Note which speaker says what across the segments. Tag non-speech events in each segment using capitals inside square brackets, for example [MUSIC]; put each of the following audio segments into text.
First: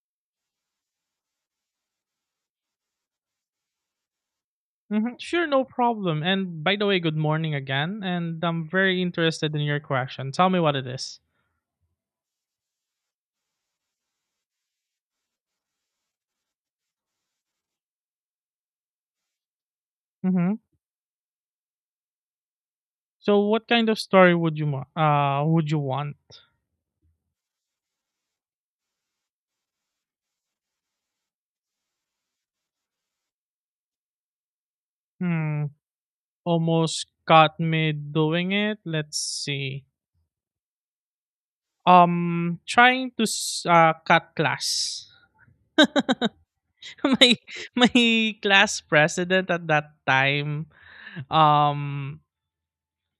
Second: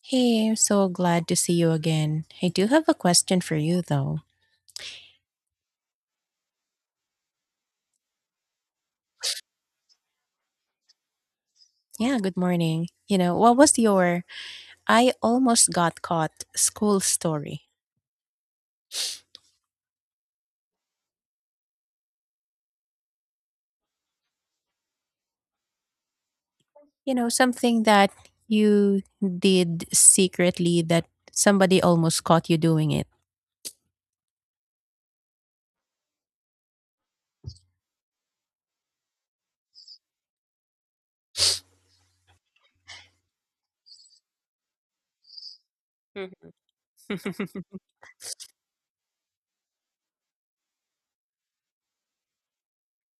Speaker 1: Hey, I'm so glad to see you again. I do have a question for you though.
Speaker 2: Sure, no problem. And by the way, good morning again. And I'm very interested in your question. Tell me what it is.
Speaker 1: Yeah, good morning. You know, what was your I almost got caught school story?
Speaker 2: Mm-hmm. So, what kind of story would you would you want?
Speaker 1: You know, something that you did secretly that somebody almost caught you doing it.
Speaker 2: Hmm. Almost caught me doing it. Let's see. Trying to cut class. [LAUGHS] my
Speaker 1: [LAUGHS]
Speaker 2: my class president at that time. Um.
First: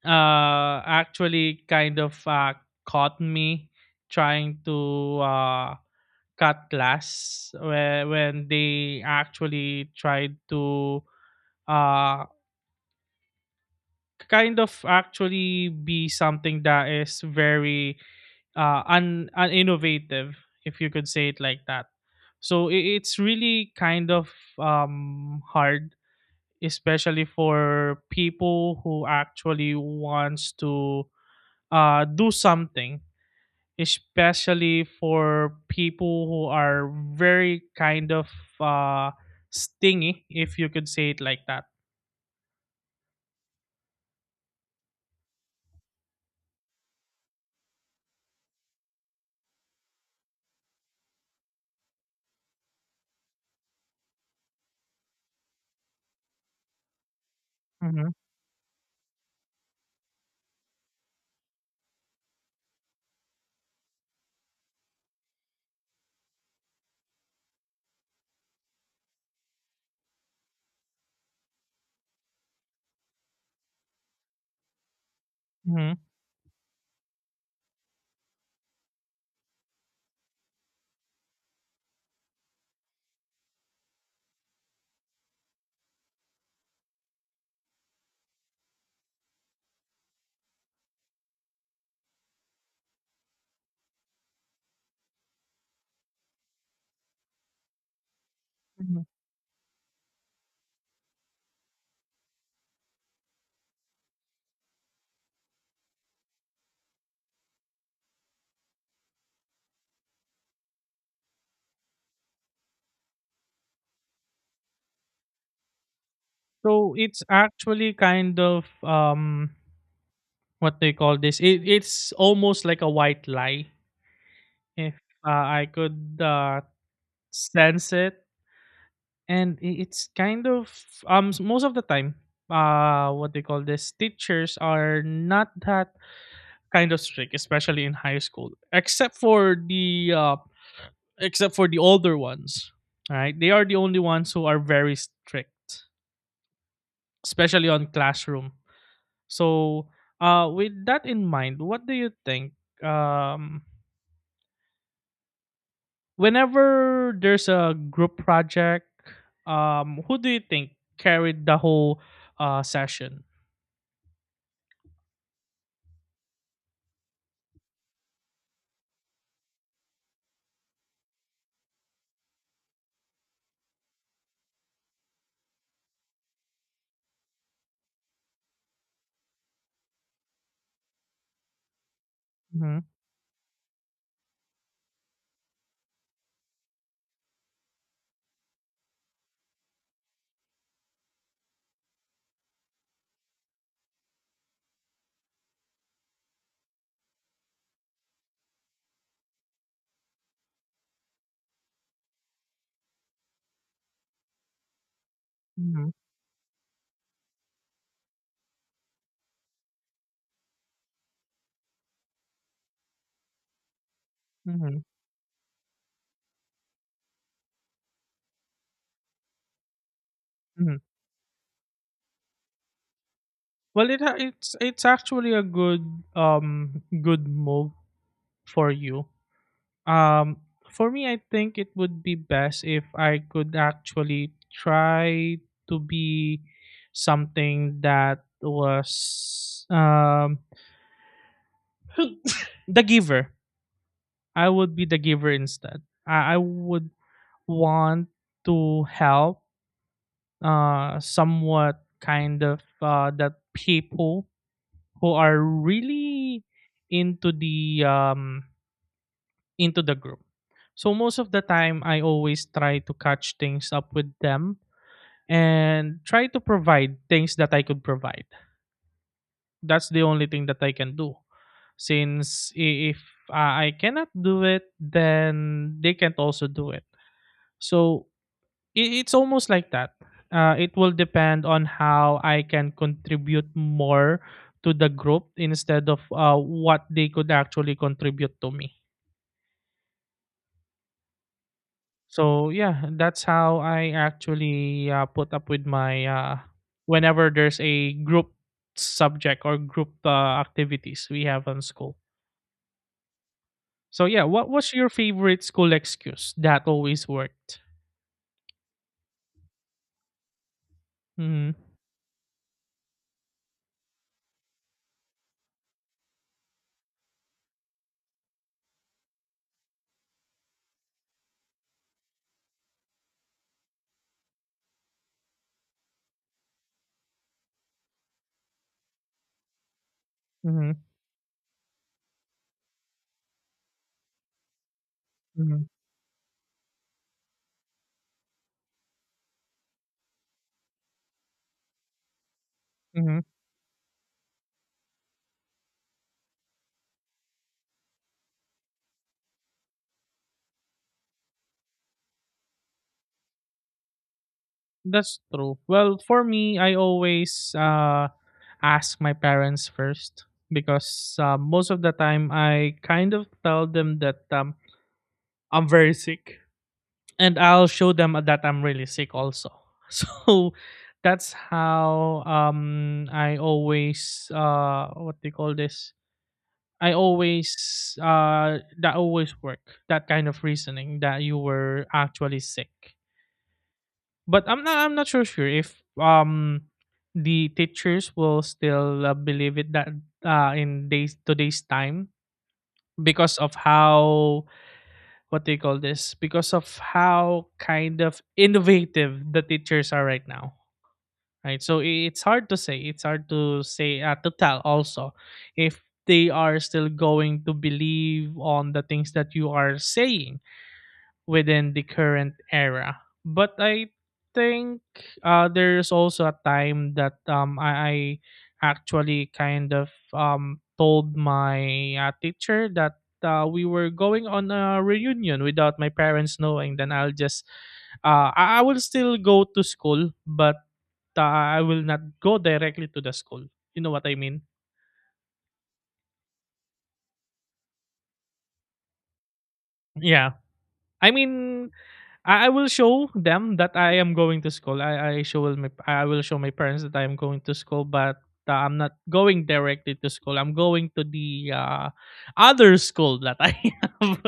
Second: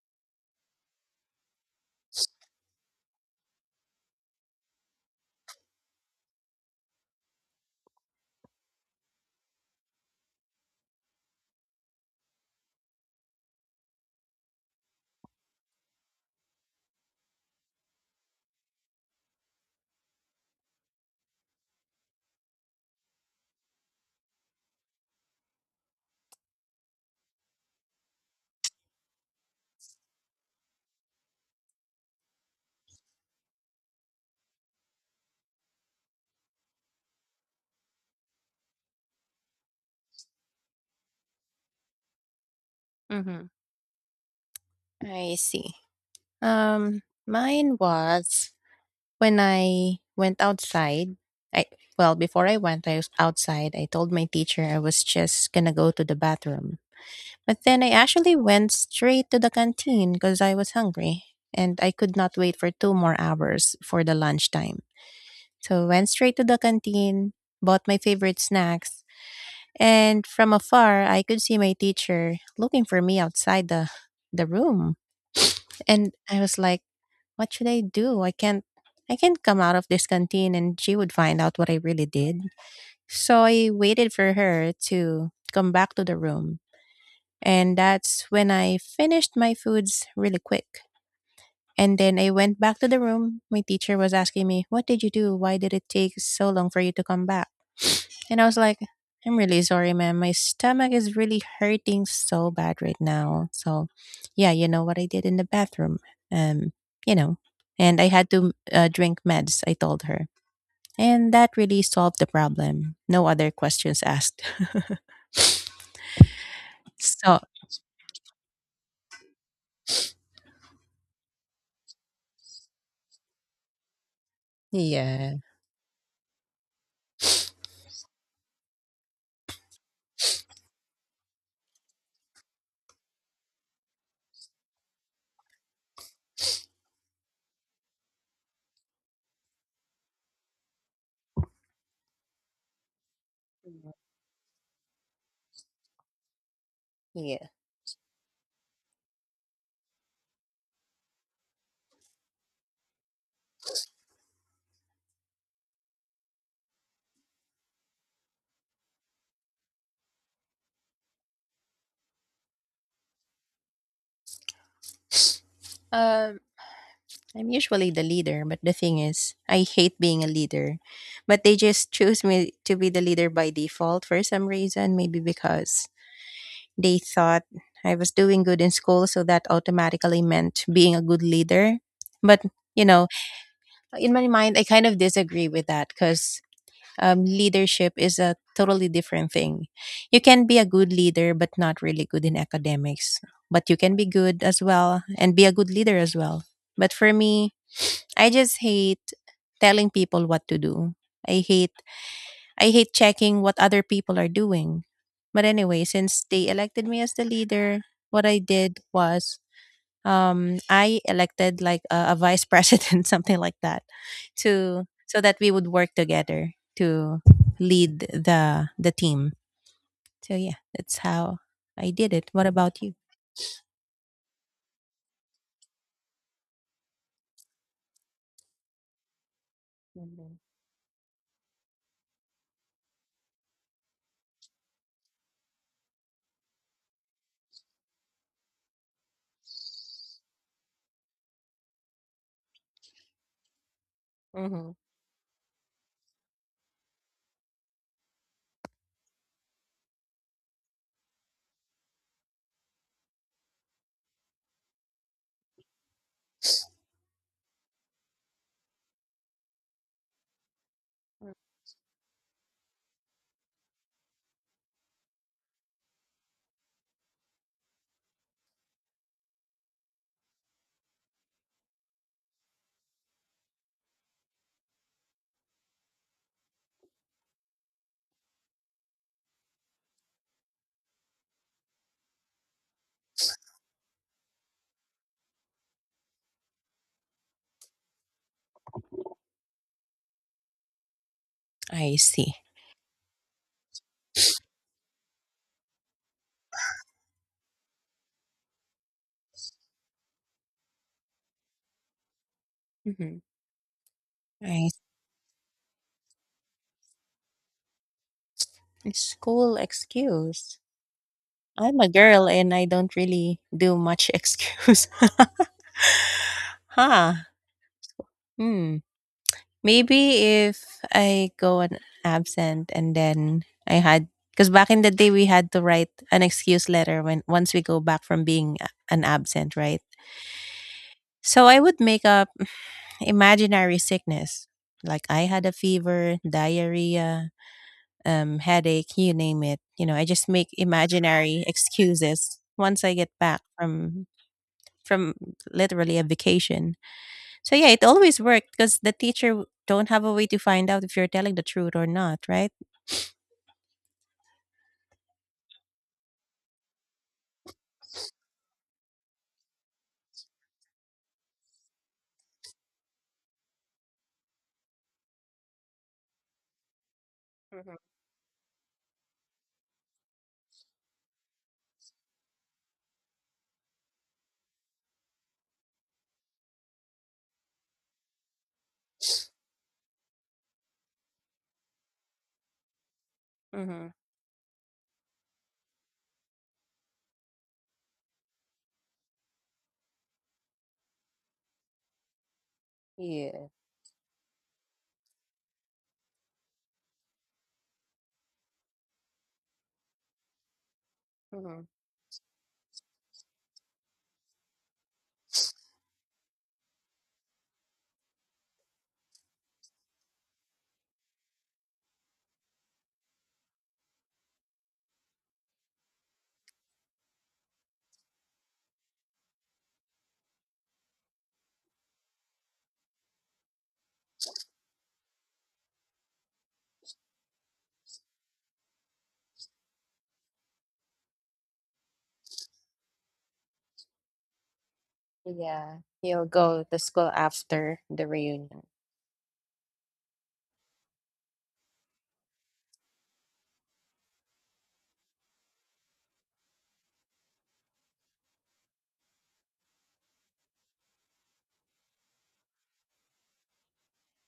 Speaker 2: Actually, kind of caught me trying to uh Cutlass when they actually tried to, uh, kind of actually be something that is very, un uninnovative, if you could say it like that. So I it's really kind of, hard, especially for people who actually wants to, do something. Especially for people who are very kind of uh, stingy, if you could say it like that.
Speaker 1: Mm-hmm. I see. Mine was when I went outside. I before I was outside, I told my teacher I was just gonna go to the bathroom. But then I
Speaker 2: hmm
Speaker 1: actually went straight to the canteen because I was hungry and I could not wait for two more hours for the lunchtime. So I went straight to the canteen, bought my favorite snacks, and from afar I could see my teacher looking for me outside the room.
Speaker 2: hmm
Speaker 1: And I was like, what should I do? I can't come out of this canteen and she would find out what I really did. So I waited for her to come back to the room, and that's when I finished my foods really quick. And then I went back to the room. My teacher was asking me, "What did you do? Why did it take so long for you to come back?" And I was like,
Speaker 2: hmm
Speaker 1: I'm really sorry, ma'am. My stomach is really hurting so bad right now. So, yeah, you know what I did in the bathroom. Um, you know, and I had to drink meds, I told her. And that really solved the problem. No other questions asked. [LAUGHS]
Speaker 2: So it's
Speaker 1: So,
Speaker 2: actually kind of what they call this. It's almost like a white lie, if uh,
Speaker 1: yeah.
Speaker 2: I could sense it. And it's kind of most of the time, what they call this. Teachers are not that kind of strict, especially in high school. Except for the older ones, right? They are the only ones who are very strict,
Speaker 1: Yeah.
Speaker 2: especially on classroom. So, with that in mind, what do you think? Um, whenever there's a group project, who do you think carried the whole session?
Speaker 1: Um, I'm usually the leader, but the thing is, I hate being a leader. But they just choose me to be the leader by default for some reason, maybe because they thought I was doing good in school, so that automatically meant being a good leader. But,
Speaker 2: hmm
Speaker 1: you know, in my mind, I kind of disagree with that because leadership is a totally different thing. You can be a good leader, but not really good in academics. But you can be good as well and be a good leader as well. But for me, I just hate telling people what to do. I hate I hate checking what other people are doing. But anyway,
Speaker 2: hmm
Speaker 1: since they elected me as the leader, what I did was I elected like a vice president, [LAUGHS] something like that,
Speaker 2: hmm
Speaker 1: to so that we would work together to lead the team. So yeah,
Speaker 2: hmm
Speaker 1: that's how I did it. What about you?
Speaker 2: Well, it's actually a good, good move for you.
Speaker 1: Mm-hmm.
Speaker 2: Um, for me, I think it would be best if I could actually try to be something that was the giver. I
Speaker 1: Mm-hmm.
Speaker 2: would be the giver instead. I would want to help somewhat kind of that people who are really into the into the group. So most of the time I always try to catch things up with them and try to provide things that I could provide. That's the only thing that I can do. Since if I cannot do it, then they can't also do it. So it's almost like that. It will depend on how I can contribute more to the group instead of what they could actually contribute to me.
Speaker 1: I see.
Speaker 2: So yeah, that's how I actually put up with my whenever there's a group subject or group activities we have on school.
Speaker 1: Mm-hmm.
Speaker 2: So yeah, what
Speaker 1: I
Speaker 2: was your favorite school excuse that always worked?
Speaker 1: school excuse.
Speaker 2: Mm-hmm.
Speaker 1: I'm a girl and I don't really do much [LAUGHS] excuse. [LAUGHS] huh. Hmm. Maybe if I go on absent and then I had, because back in the day we had to write an excuse letter when once we go back from being an absent, right?
Speaker 2: Mm-hmm.
Speaker 1: So I would make up [CLEARS THROAT] imaginary sickness, like I had a
Speaker 2: Mm-hmm.
Speaker 1: fever, diarrhea, headache, you name it. You know, I just make imaginary excuses once I get
Speaker 2: Mm-hmm.
Speaker 1: back from from literally a vacation. So yeah, it always worked because the teacher don't have a way to find out if you're telling the truth or not, right?
Speaker 2: That's true. Well, for me, I always ask my parents first because most of the time I kind of tell them that I'm very sick and I'll
Speaker 1: Mhm.
Speaker 2: show them that I'm really sick also. [LAUGHS] So that's how I always, what they call this? I always, that always work, that kind of reasoning that you were actually sick.
Speaker 1: Mhm.
Speaker 2: But I'm not so sure if the teachers will still believe it that in days today's time because
Speaker 1: Yeah.
Speaker 2: of how what they call this because of how kind of innovative the teachers are right now, right?
Speaker 1: Mhm.
Speaker 2: So it's hard to say, to tell also if they are still going to believe on the things that you are saying within the current era. But I think there's also a time that I actually kind of told my teacher that we were going on a reunion without my parents knowing. Then I'll just, I will still go to school, but uh, I will not go directly to the school. You know what I mean?
Speaker 1: Yeah. He'll go to school after the reunion.
Speaker 2: Yeah. I mean, I will show them that I am going to school. I will show my parents that I am going to school, but I'm not going directly to school. I'm going to the other school that I [LAUGHS] have.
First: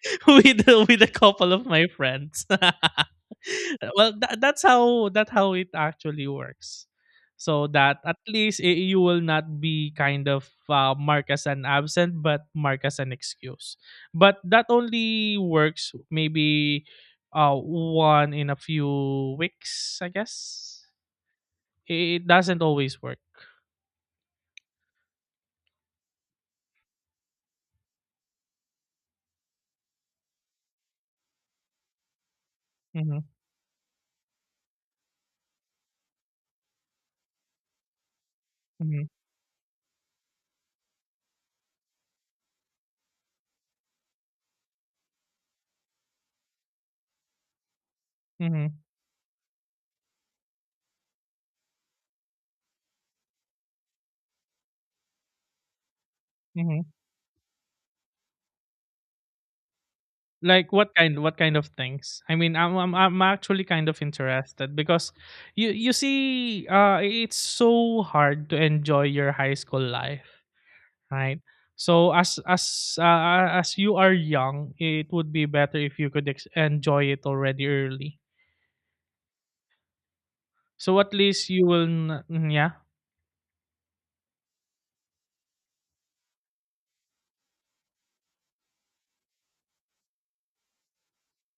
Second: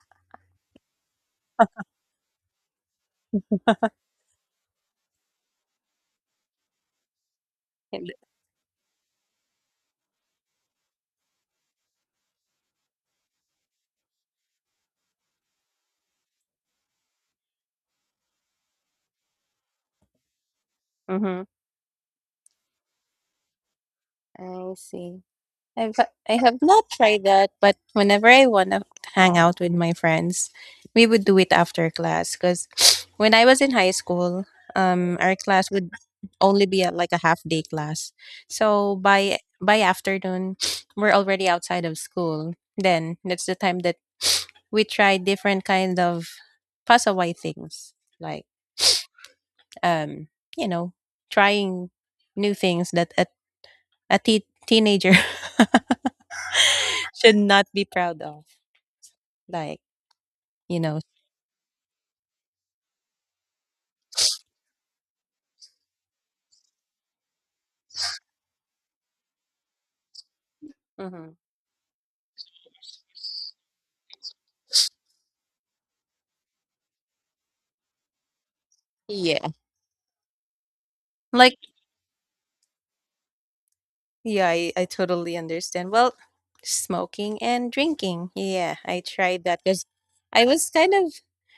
Speaker 2: [LAUGHS] with with a couple of my friends. [LAUGHS] Well, that's how that how it actually works. So that at least I you will not be kind of marked as an absent, but marked as an excuse. But that only works maybe one in a few weeks, I guess.
Speaker 1: Mhm.
Speaker 2: It doesn't always work.
Speaker 1: I see. I've I have not tried that, but whenever I wanna hang out with my friends, we would do it after class. Cause [SNIFFS]
Speaker 2: hmm
Speaker 1: when I was in high school, our class would only be a, like, a half day class. So
Speaker 2: hmm
Speaker 1: by afternoon, [SNIFFS] we're already outside of school. Then that's the time that we try different kind of pasaway things, like
Speaker 2: hmm
Speaker 1: um, you know, trying new things that a teenager
Speaker 2: hmm
Speaker 1: [LAUGHS] should not be proud of. Like,
Speaker 2: Like
Speaker 1: you know.
Speaker 2: what kind of things? I mean, I'm actually kind of interested because you see, it's so hard to enjoy your high school life,
Speaker 1: Mhm.
Speaker 2: right? So as you are young, it would be better if you could enjoy it already early.
Speaker 1: Yeah.
Speaker 2: So at least
Speaker 1: Like,
Speaker 2: you will, yeah.
Speaker 1: yeah, I totally understand. Well, smoking and drinking. Yeah, I tried that because I was kind of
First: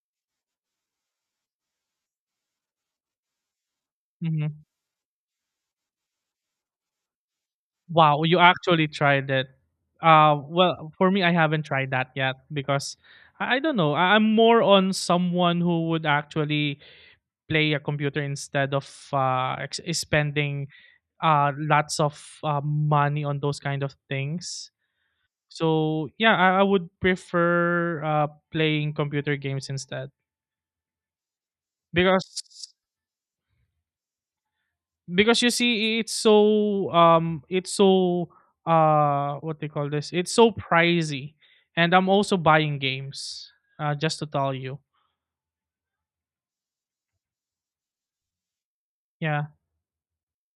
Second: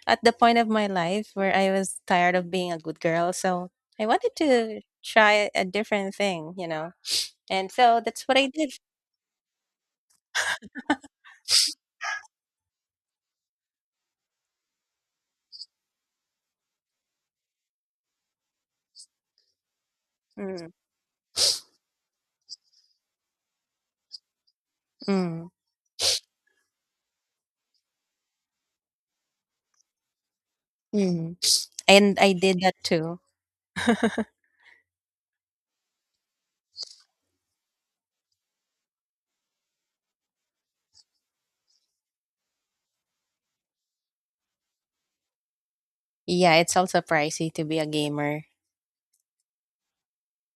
Speaker 1: at the point of my life where I was tired of being a good girl. So I wanted
Speaker 2: hmm
Speaker 1: to try a different thing, you know? And so
Speaker 2: Wow,
Speaker 1: that's what
Speaker 2: you
Speaker 1: I did.
Speaker 2: actually tried it. Well, for me, I haven't tried that yet because I don't know. I, I'm more on someone who would actually play a computer instead of spending
Speaker 1: Mm.
Speaker 2: lots of money on those kind of things.
Speaker 1: Mm.
Speaker 2: So yeah, I would prefer playing computer games instead
Speaker 1: Mm. And I
Speaker 2: because
Speaker 1: did that too. [LAUGHS]
Speaker 2: you see it's so what they call this it's so pricey, and I'm also buying games, just to tell you,
Speaker 1: Yeah, it's also pricey to be a gamer,
Speaker 2: yeah.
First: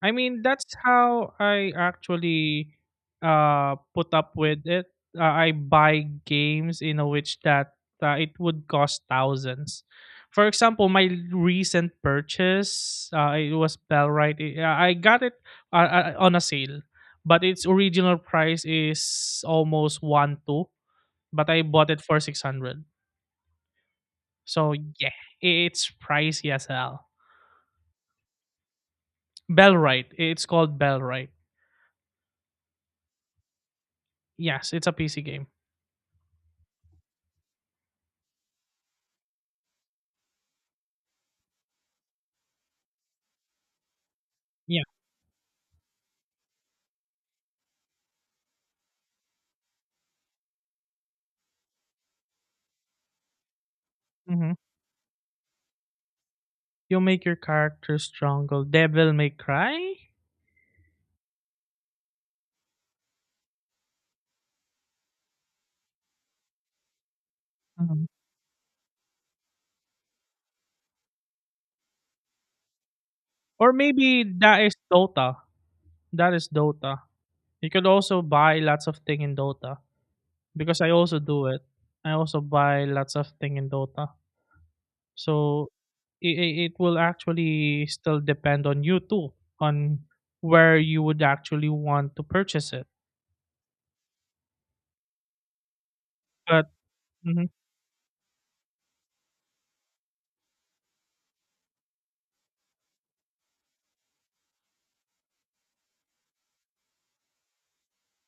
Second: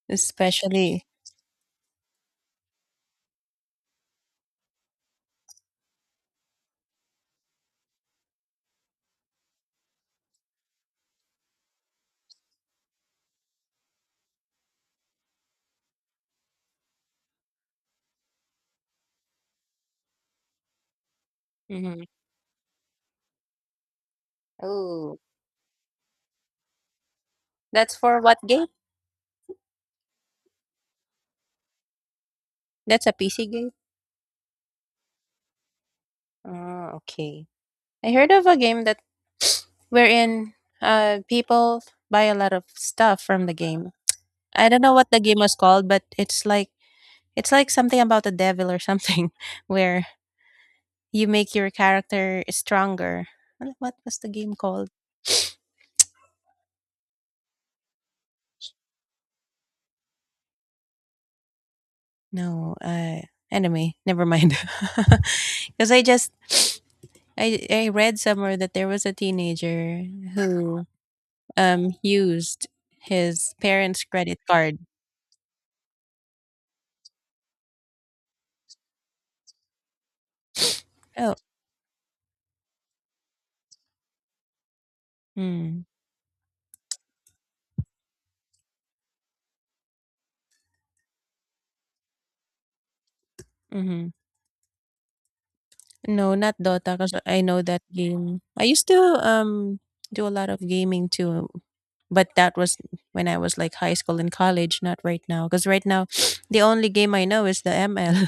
Speaker 2: I mean, that's
Speaker 1: especially.
Speaker 2: how I actually put up with it. I buy games in a which that it would cost thousands. For example, my recent purchase, it was Bellrite. I got it on a sale, but its original price is almost one two. But I bought it
Speaker 1: Mhm.
Speaker 2: for 600. So yeah,
Speaker 1: Oh,
Speaker 2: it's pricey as hell.
Speaker 1: that's for what game?
Speaker 2: Bellrite. It's called Bellrite.
Speaker 1: That's a PC game?
Speaker 2: Yes, it's a PC game.
Speaker 1: Oh, okay. I heard of a game that wherein people buy a lot of stuff from the game. I don't
Speaker 2: Yeah.
Speaker 1: know what the game was called, but it's like something about the devil or something [LAUGHS] where you make your character stronger. What was the game
Speaker 2: Mhm.
Speaker 1: called?
Speaker 2: You make your character stronger. Devil May Cry?
Speaker 1: No, uh anyway, never mind. [LAUGHS] Cuz I just [SNIFFS] I
Speaker 2: Mhm.
Speaker 1: read somewhere that there was a teenager who used his
Speaker 2: Or
Speaker 1: parents'
Speaker 2: maybe
Speaker 1: credit
Speaker 2: that is
Speaker 1: card.
Speaker 2: Dota. That is Dota. You could also buy lots of thing in Dota because I also
Speaker 1: Oh,
Speaker 2: do it. I also buy lots of thing in Dota. So
Speaker 1: mm,
Speaker 2: it will actually still depend on you too on where you would actually want to purchase it.
Speaker 1: mhm. No, not
Speaker 2: But
Speaker 1: Dota. Cause I
Speaker 2: mhm.
Speaker 1: know that game. I used to, do a lot of gaming too, but that was when I was, like, high school and college, not right now. Cause right now, [SNIFFS] the only game I know is the ML.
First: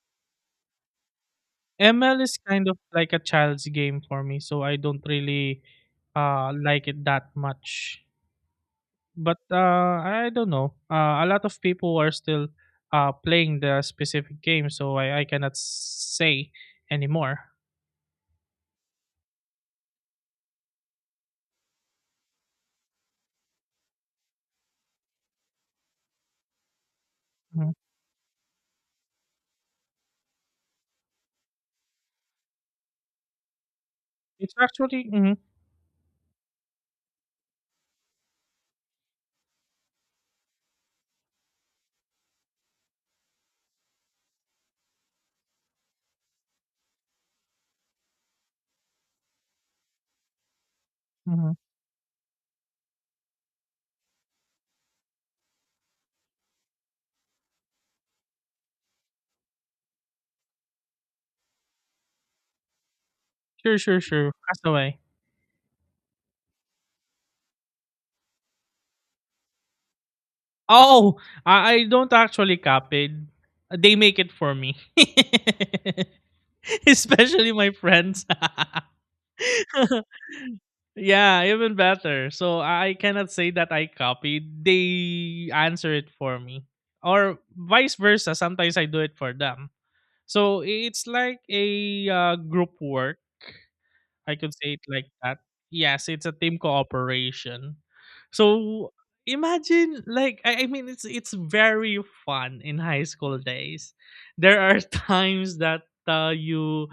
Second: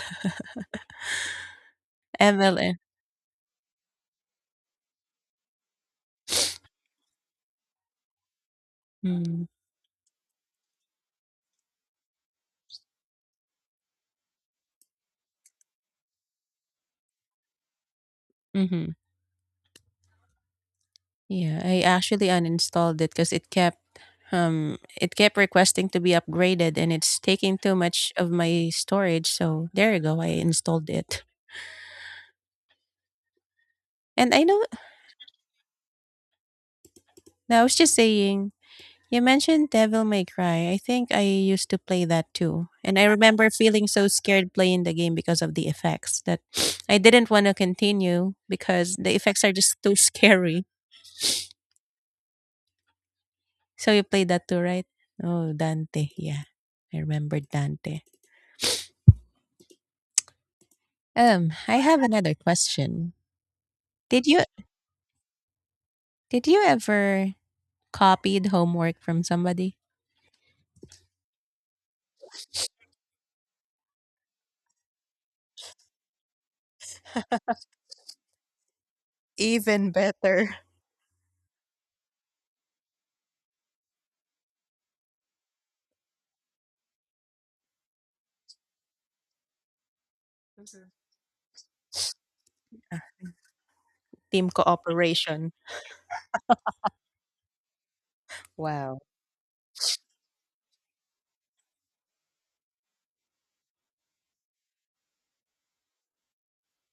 Speaker 2: ML is
Speaker 1: ML,
Speaker 2: kind
Speaker 1: eh.
Speaker 2: of like a child's game for me, so I don't really like it that much.
Speaker 1: [LAUGHS]
Speaker 2: But
Speaker 1: Mm,
Speaker 2: I don't know. A lot of people are still playing the specific game, so I cannot say anymore.
Speaker 1: mhm. Yeah, I actually uninstalled it cause it kept requesting to be upgraded, and it's taking too
Speaker 2: Mhm.
Speaker 1: much of my storage, so there you go, I installed it. And I
Speaker 2: It's
Speaker 1: know
Speaker 2: actually mhm,
Speaker 1: I was just saying you mentioned Devil May Cry. I think I used to play that too. And I remember feeling so scared playing the game because of the effects, that [SNIFFS] I didn't want to continue because the effects are just too [LAUGHS] scary.
Speaker 2: mhm.
Speaker 1: So you played that too, right? Oh, Dante. Yeah. I remember Dante. I have another question.
Speaker 2: Sure, sure,
Speaker 1: Did
Speaker 2: sure.
Speaker 1: you
Speaker 2: Castaway.
Speaker 1: did you ever copied homework from somebody?
Speaker 2: Oh, I don't actually copy. They make it for me, [LAUGHS] especially my friends. [LAUGHS]
Speaker 1: Even better.
Speaker 2: Yeah, even better. So I cannot say that I copied. They answer it for me. Or vice versa, sometimes I do it for them. So it's like a group
Speaker 1: Ah,
Speaker 2: work, I
Speaker 1: team
Speaker 2: could say it like that.
Speaker 1: cooperation.
Speaker 2: Yes, it's a team cooperation. So
Speaker 1: Wow.
Speaker 2: imagine like I mean it's very fun in high school days. There are [LAUGHS] times that you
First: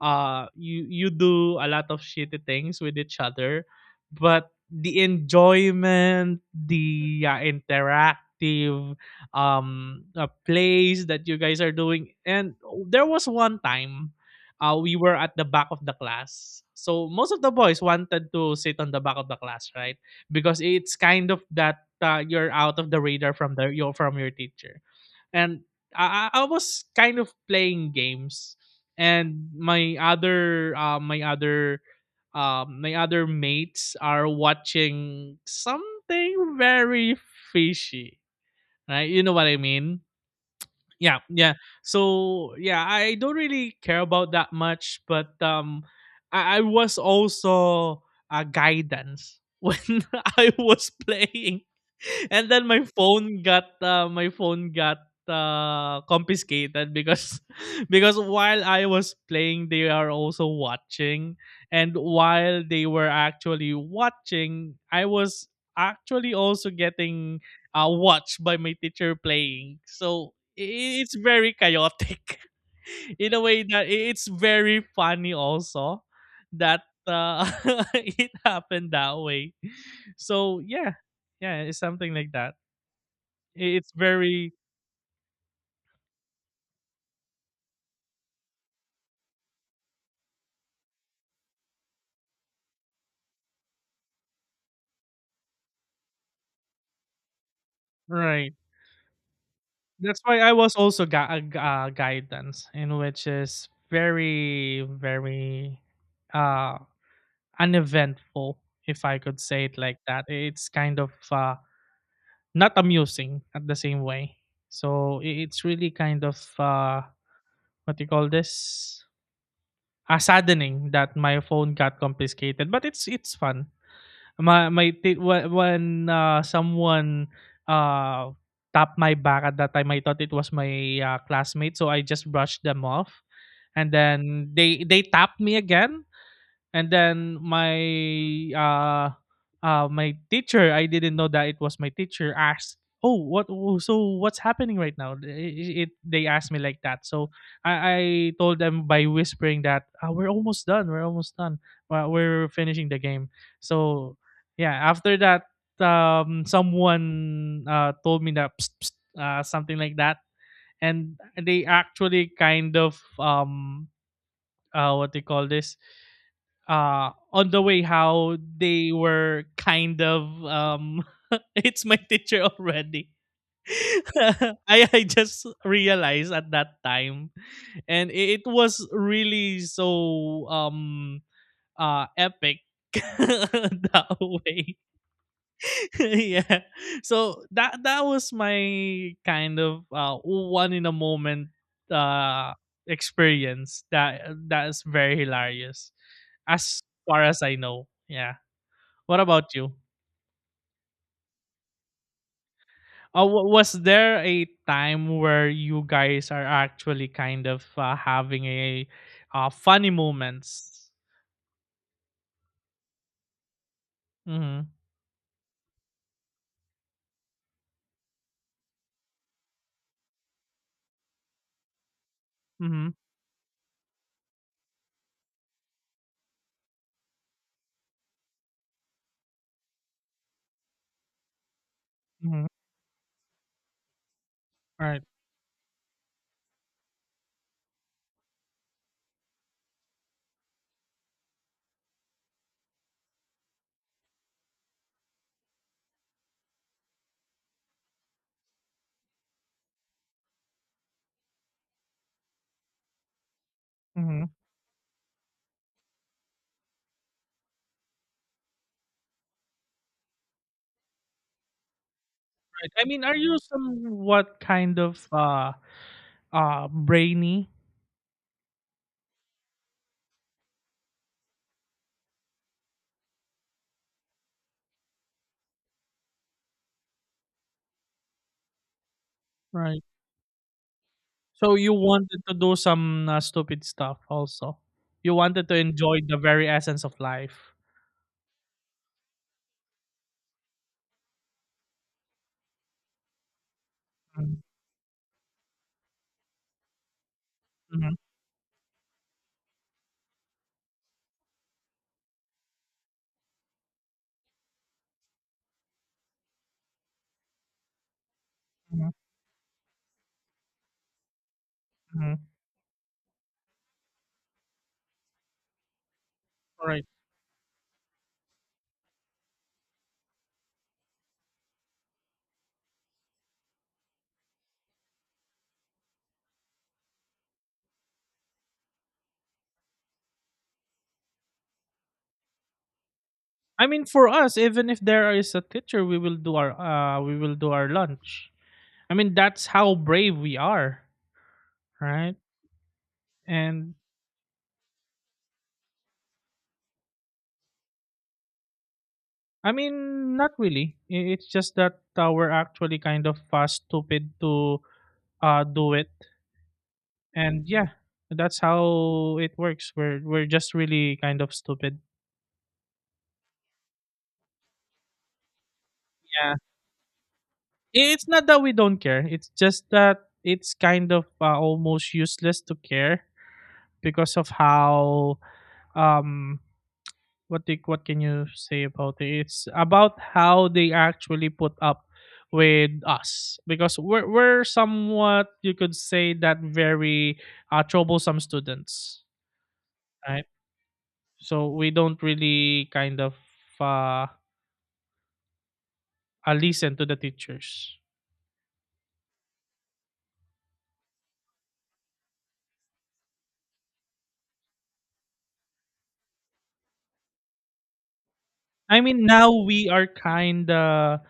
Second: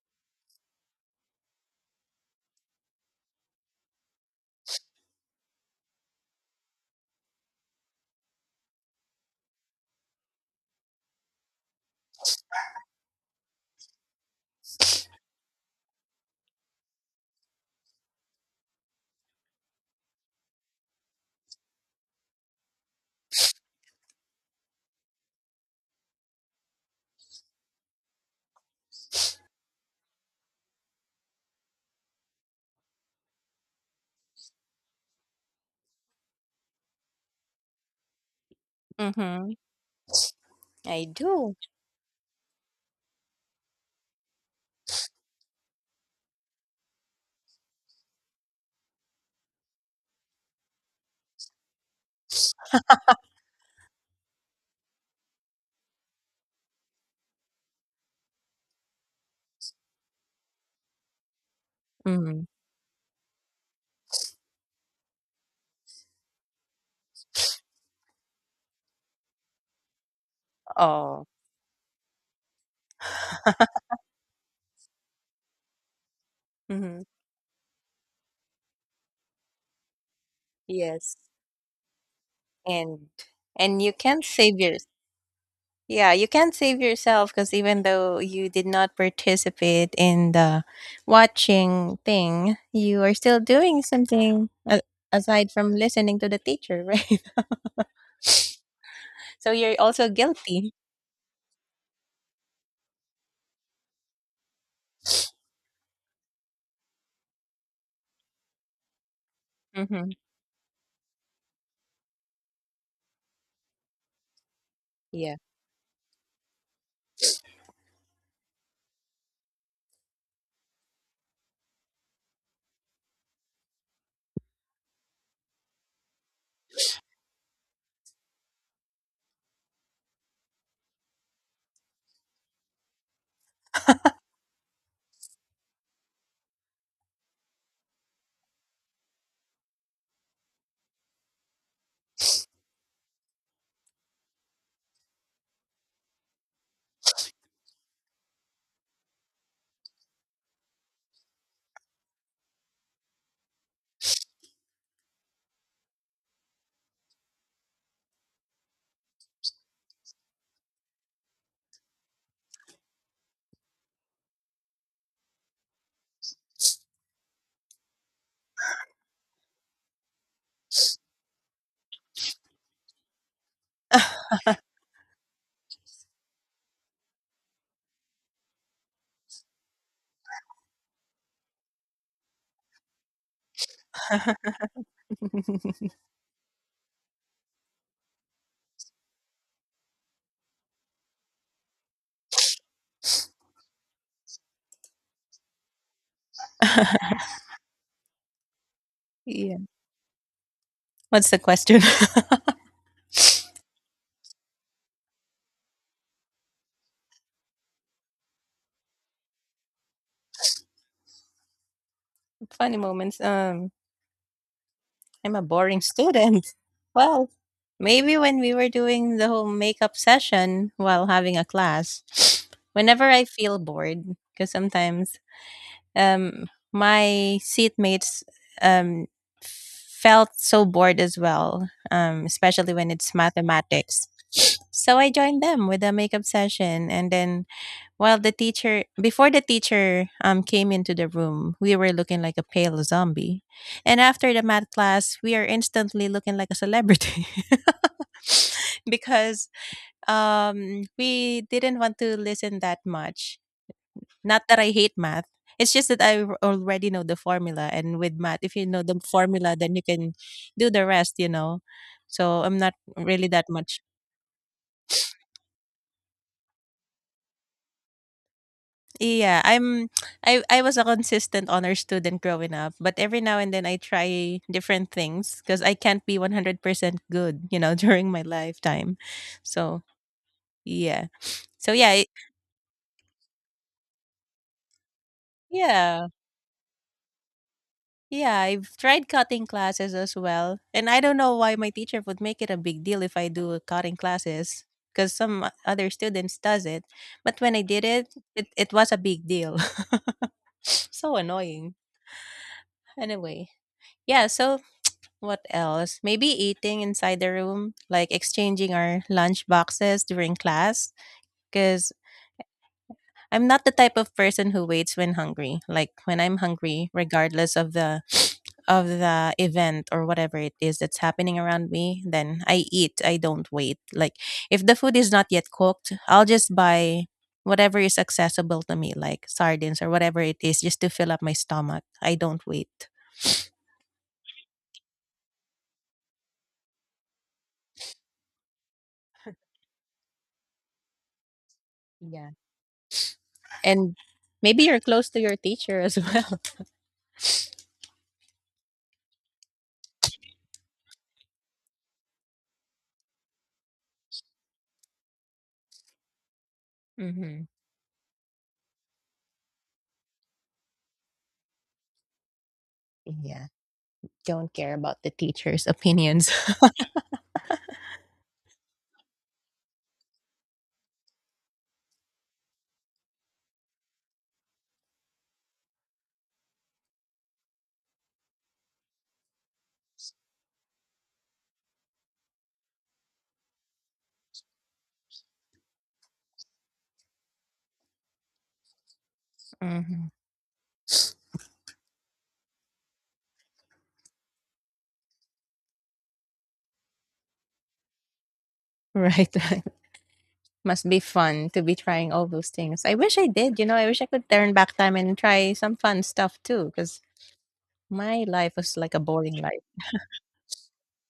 Speaker 2: you do a lot of shitty things with each other, but the enjoyment, the interactive plays that you guys are doing. And there was one time we were at the back of the class. So most of the boys wanted to sit on the back of the class, right? Because it's kind of that you're out of the radar from the your from your teacher. And I was kind of playing games, and my other mates are watching something very fishy. Right? You know what
Speaker 1: Mm-hmm.
Speaker 2: I mean?
Speaker 1: I
Speaker 2: Yeah, yeah.
Speaker 1: do.
Speaker 2: So yeah, I don't really care about that much, but I was also a guidance [LAUGHS] when I was playing, and then my phone got confiscated because [LAUGHS] because while I was playing they are also watching, and
Speaker 1: Mm-hmm.
Speaker 2: while they were actually watching I was actually also getting watched by my teacher playing. So I it's
Speaker 1: Oh.
Speaker 2: very chaotic [LAUGHS] in a way that it's very funny also that
Speaker 1: Hmm.
Speaker 2: uh, [LAUGHS] it happened that way. So yeah,
Speaker 1: Yes.
Speaker 2: yeah, it's something like that.
Speaker 1: And and you
Speaker 2: It's
Speaker 1: can
Speaker 2: very
Speaker 1: save your yeah, you can save yourself because even though you did not participate in the watching thing, you are still doing something aside from listening to the teacher, right? [LAUGHS]
Speaker 2: right.
Speaker 1: So you're also
Speaker 2: That's why I
Speaker 1: guilty.
Speaker 2: was also guidance in which is very uh uneventful, if I could say it like
Speaker 1: Hmm.
Speaker 2: that. It's kind of not amusing at the same way. So
Speaker 1: Yeah.
Speaker 2: it's really kind of what you call this? Saddening that my phone got confiscated, but it's fun. When someone uh tapped my back at that time, I thought it was my classmate, so I just brushed them off, and then they tapped me again, and then my uh my teacher I didn't know that it was my teacher. Asked, "Oh, what? Oh, so what's happening right now?" It they asked me like that. So I told them by whispering that, "Ah, we're almost done. We're finishing the game, so yeah. After that, someone told me, that "Psst, psst," something like that, and they actually kind of what do you call this on the way how they were kind of [LAUGHS] it's my teacher already. [LAUGHS]
Speaker 1: [LAUGHS]
Speaker 2: I just realized at that time, and it was really so epic [LAUGHS] that way. [LAUGHS] Yeah. So that was my kind of one in a moment uh, experience, that that is very hilarious, as far
Speaker 1: [LAUGHS]
Speaker 2: as I know. Yeah. What about
Speaker 1: yeah.
Speaker 2: you?
Speaker 1: What's the question? [LAUGHS]
Speaker 2: Was there a time where you guys are actually kind of having a funny moments?
Speaker 1: Funny moments. Um,
Speaker 2: Mm-hmm.
Speaker 1: I'm a boring student. [LAUGHS] Well, maybe when we were doing the whole makeup session while having a class, [SNIFFS]
Speaker 2: Mm-hmm.
Speaker 1: whenever I feel bored, because sometimes um, my seatmates um, felt so bored as well,
Speaker 2: Mm-hmm.
Speaker 1: especially when it's mathematics. [SNIFFS] So
Speaker 2: Right.
Speaker 1: I joined them with a makeup session, and then while the teacher before the teacher came into the room, we were looking like a pale zombie. And after the math class, we are instantly looking like a celebrity [LAUGHS] because we didn't want to listen that much.
Speaker 2: Mm-hmm.
Speaker 1: Not that I hate math. It's just that already know the formula, and with math, if you know the formula, then you can do the rest, you know. So I'm
Speaker 2: Right.
Speaker 1: not
Speaker 2: I mean, are
Speaker 1: really
Speaker 2: you
Speaker 1: that much.
Speaker 2: somewhat kind of brainy?
Speaker 1: Yeah, I I was a consistent honor student growing up, but every now and then I try different things because I can't be 100% good, you know, [LAUGHS] during my lifetime. So,
Speaker 2: Right.
Speaker 1: yeah.
Speaker 2: So
Speaker 1: So,
Speaker 2: you wanted to do some stupid stuff also. You wanted to enjoy
Speaker 1: yeah.
Speaker 2: the very essence of life.
Speaker 1: Yeah, I've tried cutting classes as well. And I don't know why my teacher would make it a big deal if I do cutting
Speaker 2: Mm-hmm.
Speaker 1: classes, because some other students does it. But when I did
Speaker 2: Hmm.
Speaker 1: it, it was a big deal. [LAUGHS] So annoying. Anyway, yeah, so what else? Maybe eating inside the room, like exchanging our lunch boxes during class. Because
Speaker 2: Hmm.
Speaker 1: I'm not the type of person who waits when hungry. Like when I'm
Speaker 2: Right.
Speaker 1: hungry, regardless of the [SNIFFS] of the event or whatever it is that's happening around me, then I eat. I don't wait. Like if the food is not yet cooked, I'll just buy whatever is accessible to me, like sardines or whatever it is, just to fill up my stomach. I don't wait.
Speaker 2: I mean, for us, even if there is a teacher, we will do our we will do our lunch. I mean, that's how brave we are, right?
Speaker 1: Yeah.
Speaker 2: And
Speaker 1: And maybe you're close to your teacher as [LAUGHS] well.
Speaker 2: I mean, not really. It's just that we're actually kind of stupid to do it. And
Speaker 1: Mhm.
Speaker 2: yeah, that's how it works. We're just really kind of stupid.
Speaker 1: Yeah, don't care about the teacher's opinions.
Speaker 2: Yeah.
Speaker 1: [LAUGHS]
Speaker 2: It's not that we don't care. It's just that it's kind of almost useless to care, because of how um what the, what can you say about it? It's about how they actually put up with us, because we're somewhat, you could say that, very troublesome students,
Speaker 1: Mhm.
Speaker 2: right? So we don't really kind of uh, listen to the teachers.
Speaker 1: Right, right. Must be fun to be trying all those things. I wish I did, you know, I wish I could turn back time and try some fun stuff too. Because my life was
Speaker 2: I
Speaker 1: like a
Speaker 2: mean, now
Speaker 1: boring life.
Speaker 2: we are kind of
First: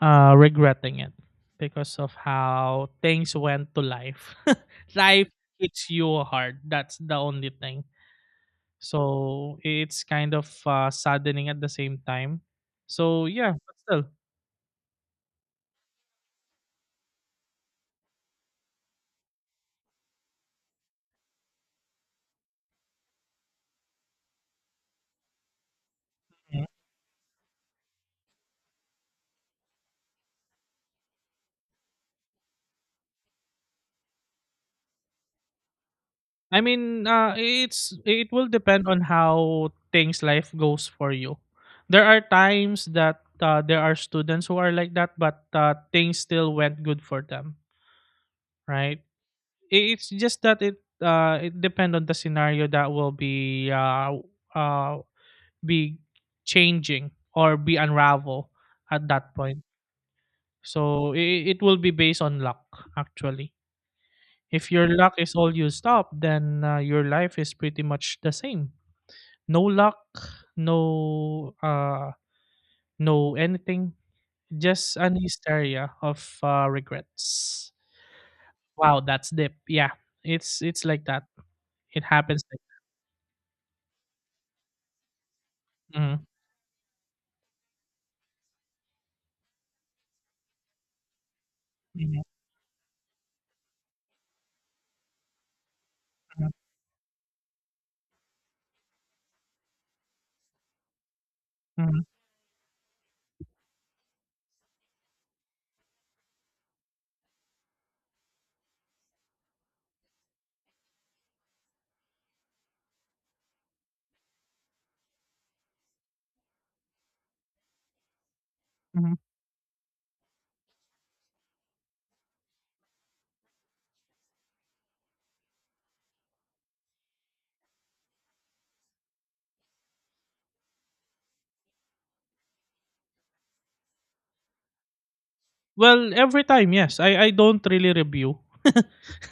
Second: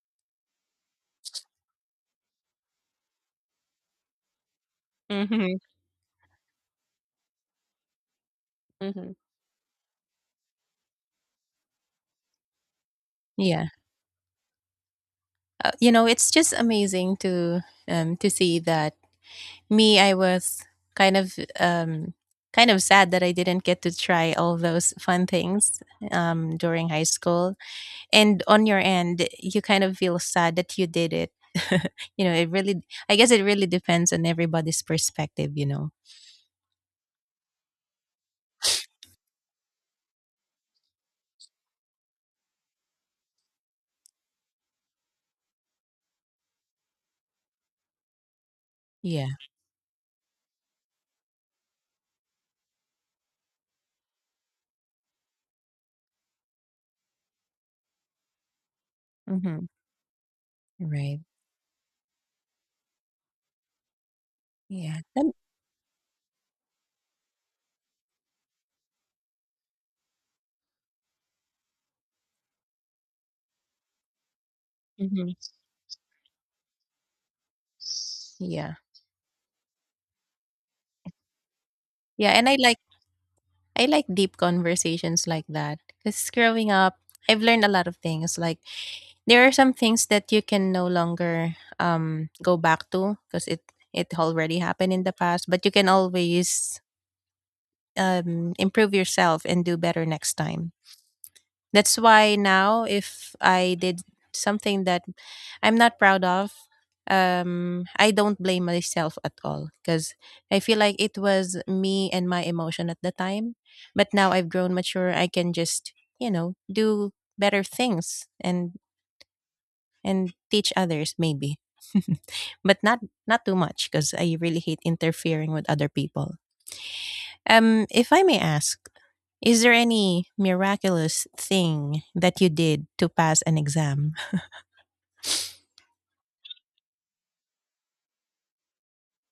Speaker 2: regretting it because of how things went to life. [LAUGHS] Life
Speaker 1: Mhm,
Speaker 2: hits you hard. That's the only thing.
Speaker 1: mhm.
Speaker 2: So it's kind of saddening at the same time. So yeah,
Speaker 1: Yeah.
Speaker 2: but still.
Speaker 1: You know, it's just amazing to see that me, I was kind of, um, kind of sad that I didn't get to try all those fun things,
Speaker 2: Mhm.
Speaker 1: during high school. And on your end you kind of feel sad that you did it. [LAUGHS] You know, it really, I guess it really depends on everybody's perspective, you know?
Speaker 2: I mean, it's it will depend on how things life goes for you. There are times that there are students who are like that, but things still went good for them, right?
Speaker 1: Yeah.
Speaker 2: It's just that it it depends on the scenario that will uh be changing or be unravel at that point.
Speaker 1: Mm-hmm.
Speaker 2: So
Speaker 1: Right,
Speaker 2: it will be based on luck, actually. If your
Speaker 1: yeah.
Speaker 2: luck
Speaker 1: That-
Speaker 2: is all used up, then your life is pretty much the same. No luck, no uh no anything, just an
Speaker 1: Mm-hmm.
Speaker 2: hysteria of regrets.
Speaker 1: Yeah.
Speaker 2: Wow, that's deep. Yeah, it's like that. It
Speaker 1: Yeah,
Speaker 2: happens
Speaker 1: and I
Speaker 2: like,
Speaker 1: like deep conversations like that. Cuz growing up, I've learned a lot of things. Like, there are some things that you can no longer
Speaker 2: Mhm.
Speaker 1: go back to because it already happened in the past, but you can
Speaker 2: Mhm.
Speaker 1: always improve yourself and do better next time. That's
Speaker 2: Mhm.
Speaker 1: why now if I did something that I'm not proud of, I don't blame myself at all because I feel like it was me and my emotion at the time. But now I've grown mature, I can just do better things, and
Speaker 2: Mhm.
Speaker 1: and teach others maybe. [LAUGHS] But not too much because I really hate interfering with other people. If I may ask, is there any miraculous thing that you did to pass an exam?
Speaker 2: Well, every time, yes. I don't really review.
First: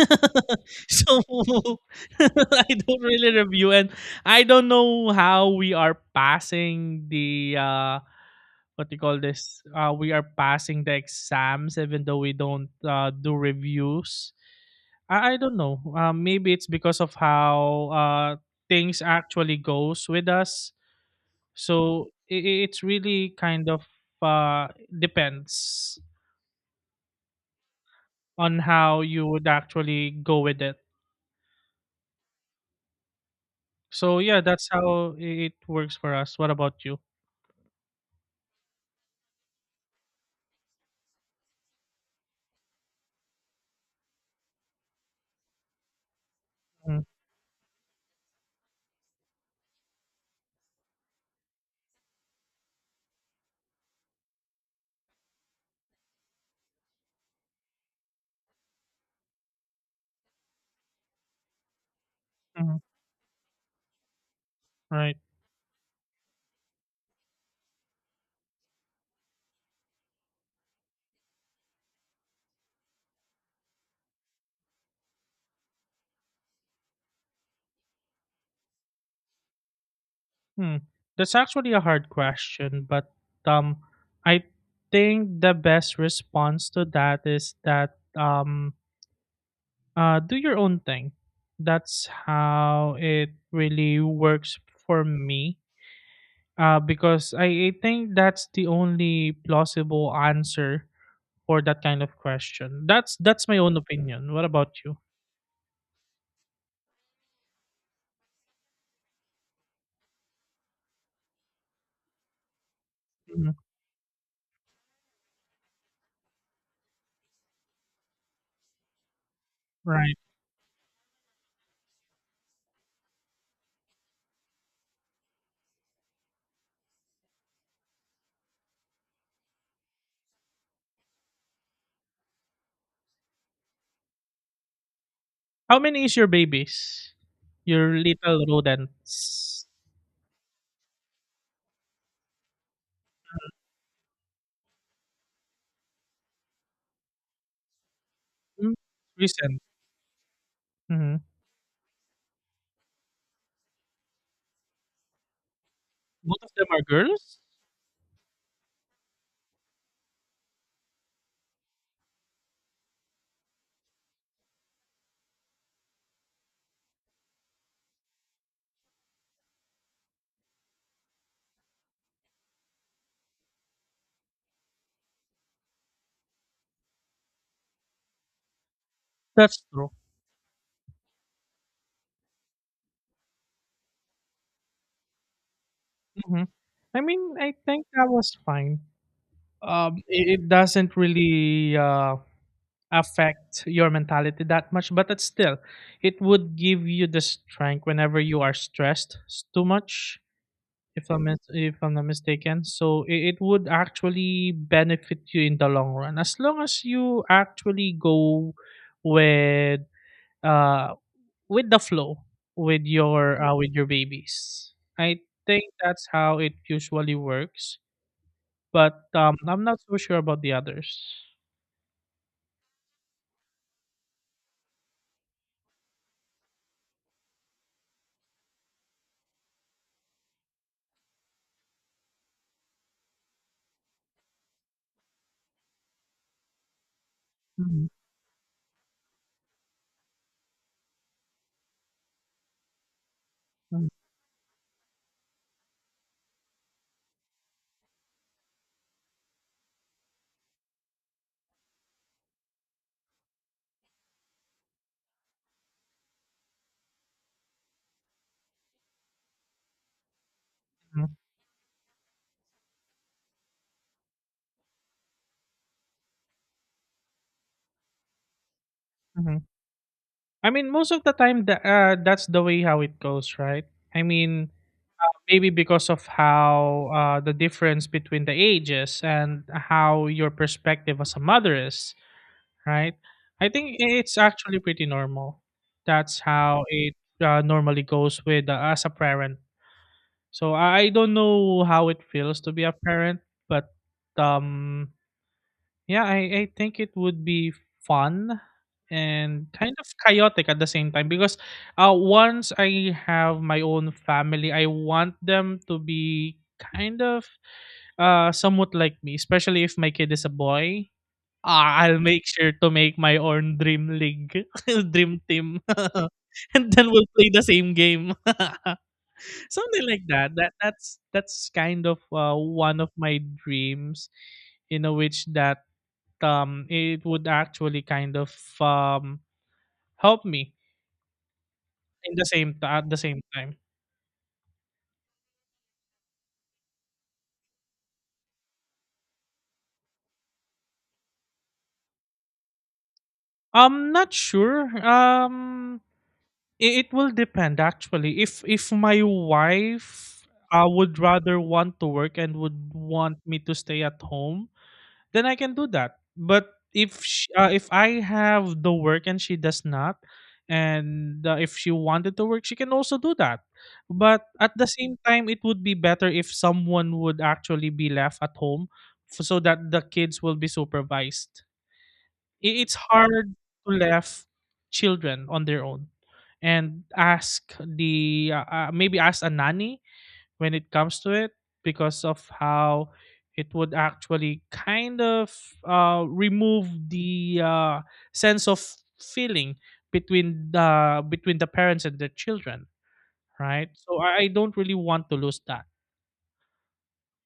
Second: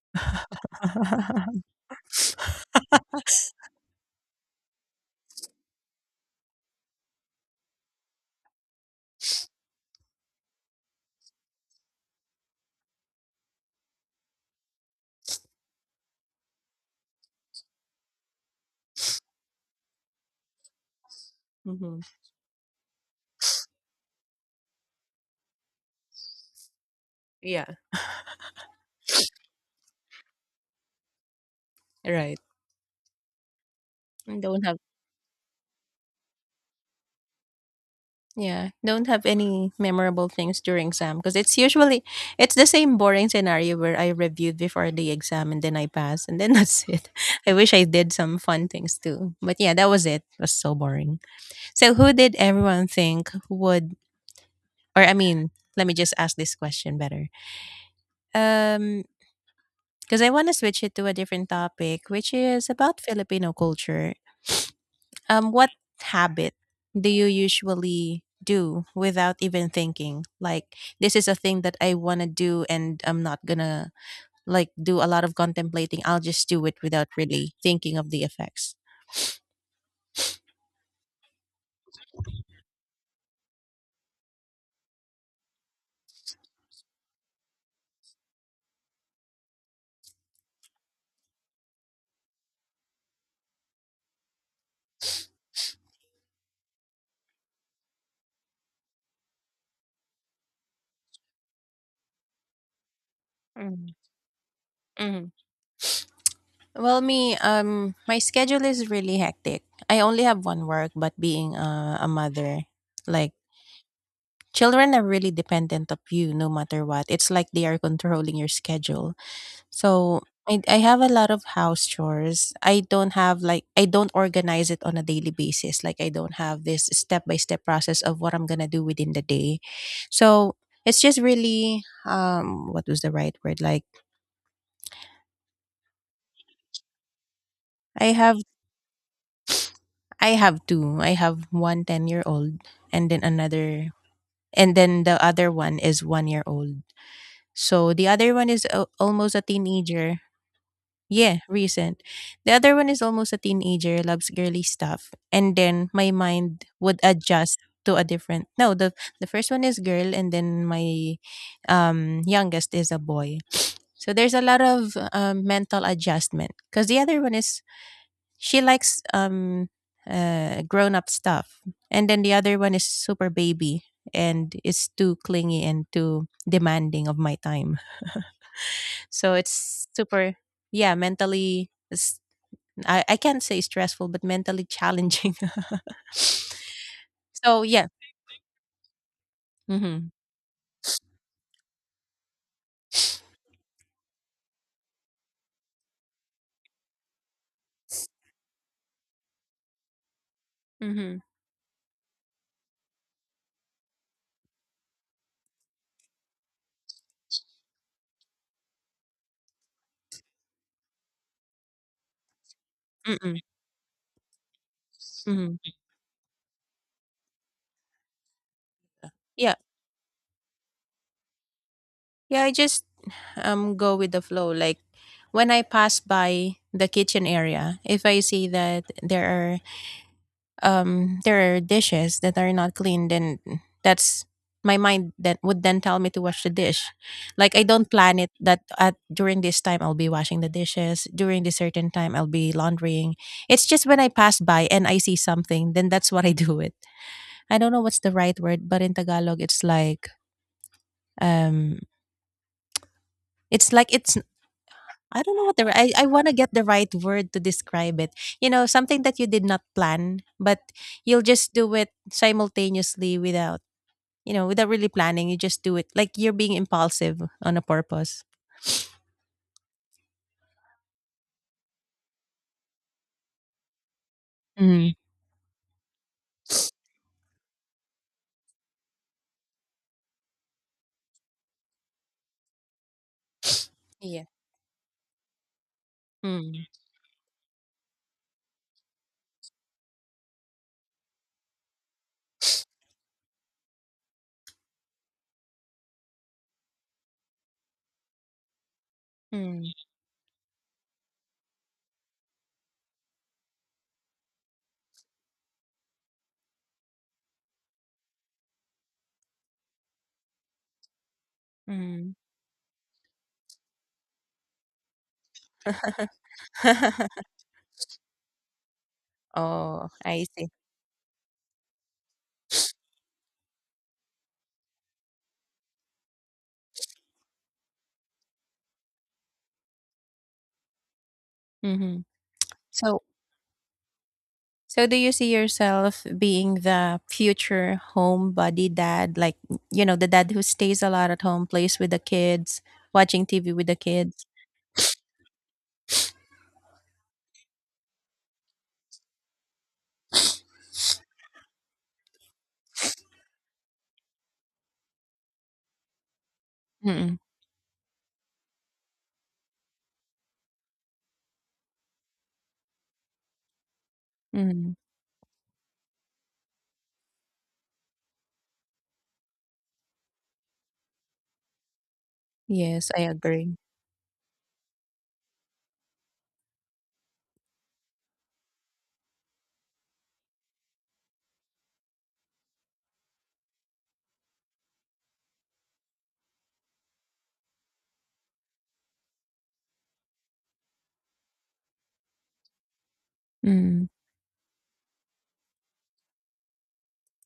Speaker 2: [LAUGHS] So,
Speaker 1: [LAUGHS]
Speaker 2: [LAUGHS] I don't really review, and I don't know how we are passing the, what do you call this? We are passing the exams even though we don't, do reviews. I don't know. Maybe it's because of how, things actually goes with us.
Speaker 1: Mhm.
Speaker 2: So, it's really kind of, depends.
Speaker 1: Yeah.
Speaker 2: On how you would actually go with it.
Speaker 1: Right.
Speaker 2: So
Speaker 1: I
Speaker 2: yeah,
Speaker 1: don't
Speaker 2: that's
Speaker 1: have.
Speaker 2: how it works for us. What about you?
Speaker 1: Yeah, don't have any memorable things during exam because it's the same boring scenario where I reviewed before the exam and then I passed and then [LAUGHS] that's it. I wish I did some fun things too. But yeah, that was it. It was so boring. So who did everyone think would, or I mean, let me just ask this question better. Um because I want to switch it to a different topic, which is
Speaker 2: Mm-hmm.
Speaker 1: about Filipino culture.
Speaker 2: Right.
Speaker 1: What habit do you usually do without even thinking? Like, this is a thing that I want to do, and I'm not gonna like do a lot of contemplating. I'll just do it without really thinking of the effects.
Speaker 2: Hmm. That's actually a hard question, but um, I think the best response to that is that um, do your own thing. That's how it really works for me. Because I think that's the only plausible answer for that kind of question. That's my own
Speaker 1: Mm.
Speaker 2: opinion. What about you?
Speaker 1: Mhm. Well, me, my schedule is really hectic. I only have one work, but being a mother, like,
Speaker 2: Mhm,
Speaker 1: children are really dependent of you no matter what. It's like they are controlling your schedule.
Speaker 2: right.
Speaker 1: So I have a lot of house chores. I don't have like I don't organize it on a daily basis. Like I don't have this step by step process of what I'm gonna do within the day. So it's just really what was the right word? Like
Speaker 2: How many is your babies? Your
Speaker 1: I have
Speaker 2: little rodents?
Speaker 1: I have two. I have one 10-year-old, and then another, and then the other one is 1-year-old. So the other one is
Speaker 2: Mm,
Speaker 1: almost a
Speaker 2: recent.
Speaker 1: teenager.
Speaker 2: Mhm.
Speaker 1: Yeah, recent. The other one is almost a teenager, loves girly stuff, and then my
Speaker 2: Both of them
Speaker 1: mind
Speaker 2: are
Speaker 1: would
Speaker 2: girls?
Speaker 1: adjust to a different. No, the first one is girl, and then my youngest is a boy. So there's a lot of mental adjustment because the other one is, she likes grown up stuff, and then the other one is super baby and is too clingy and too demanding of my time. [LAUGHS] So
Speaker 2: That's
Speaker 1: it's
Speaker 2: true.
Speaker 1: super, yeah, mentally, I can't say stressful, but mentally challenging. [LAUGHS]
Speaker 2: Mhm. I mean, I
Speaker 1: So yeah.
Speaker 2: think that was fine.
Speaker 1: Mm-hmm.
Speaker 2: It doesn't really affect your mentality that much, but it's still, it would give you the strength whenever you are stressed too much. If
Speaker 1: Mm-hmm.
Speaker 2: if I'm not mistaken. So it would actually benefit you in the long run, as long as you actually go with uh with the flow,
Speaker 1: Mm-mm.
Speaker 2: with your babies. I think
Speaker 1: Mm-hmm.
Speaker 2: that's how it usually works, but
Speaker 1: Yeah.
Speaker 2: I'm not so sure about the others.
Speaker 1: Yeah, I just go with the flow. Like when I pass by the kitchen area, if I see that there are dishes that are not clean, then that's my mind that would then tell me to wash the dish. Like I don't
Speaker 2: Mhm.
Speaker 1: plan it that at during this time I'll be washing the dishes, during this certain time I'll be laundering. It's just
Speaker 2: Mhm.
Speaker 1: when I pass by and I see something, then that's what I [LAUGHS] do it. I don't know what's the right word, but in Tagalog it's like, um it's like, it's I don't know what the ri- I want to get the right word to describe it. You know, something that you did not plan, but
Speaker 2: Mhm.
Speaker 1: you'll just do it simultaneously without, you know, without really planning, you just do it. Like you're being impulsive on a purpose.
Speaker 2: Mhm. I mean, most of the time, that's the way how it goes, right? I mean,
Speaker 1: Mm.
Speaker 2: maybe because of how the difference between the ages and how your perspective as a mother is, right? I think it's
Speaker 1: Yeah.
Speaker 2: actually pretty normal. That's how
Speaker 1: Mm.
Speaker 2: it normally goes with as a parent. So I don't know how it feels to be a parent, but um, yeah, I think it would be fun and
Speaker 1: Mm.
Speaker 2: kind of chaotic at the same time, because once I have my own family, I want them to be kind of somewhat like me, especially if my kid is a boy. I'll
Speaker 1: Mm.
Speaker 2: make sure to make my own dream league, [LAUGHS] dream team, [LAUGHS] and then we'll
Speaker 1: [LAUGHS]
Speaker 2: play the same game. [LAUGHS] Something
Speaker 1: Oh,
Speaker 2: like
Speaker 1: I
Speaker 2: that
Speaker 1: see.
Speaker 2: that's kind of one of my dreams, you know, which that it would actually kind of um, help me
Speaker 1: Hmm.
Speaker 2: in the at the
Speaker 1: So,
Speaker 2: same time.
Speaker 1: so, do you see yourself being the future homebody dad, like, you know, the dad who stays a lot at home, plays with the kids, watching TV with the
Speaker 2: I'm not
Speaker 1: kids?
Speaker 2: sure. It will depend actually. If my wife would rather want to work and would want me to stay at home, then I can do that. But if
Speaker 1: Mm-mm.
Speaker 2: sh if I have the work and she does not, and if she wanted to work, she can also do that. But at the
Speaker 1: Mm.
Speaker 2: same time, it would be better if someone would actually be left at home, so that the kids will be supervised. It's
Speaker 1: Yes, I
Speaker 2: hard
Speaker 1: agree.
Speaker 2: to left children on their own and ask the maybe ask a nanny when it comes to it, because of how it would actually kind of remove the sense of feeling between the parents and their children, right?
Speaker 1: Mm.
Speaker 2: So I don't really want to lose that.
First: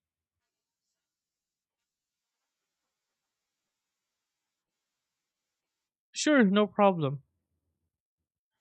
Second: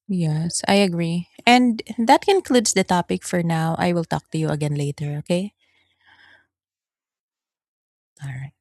Speaker 1: Yes, I agree. And that concludes the topic for now. I will talk to you again later, okay?
Speaker 2: Sure, no problem.
Speaker 1: All right.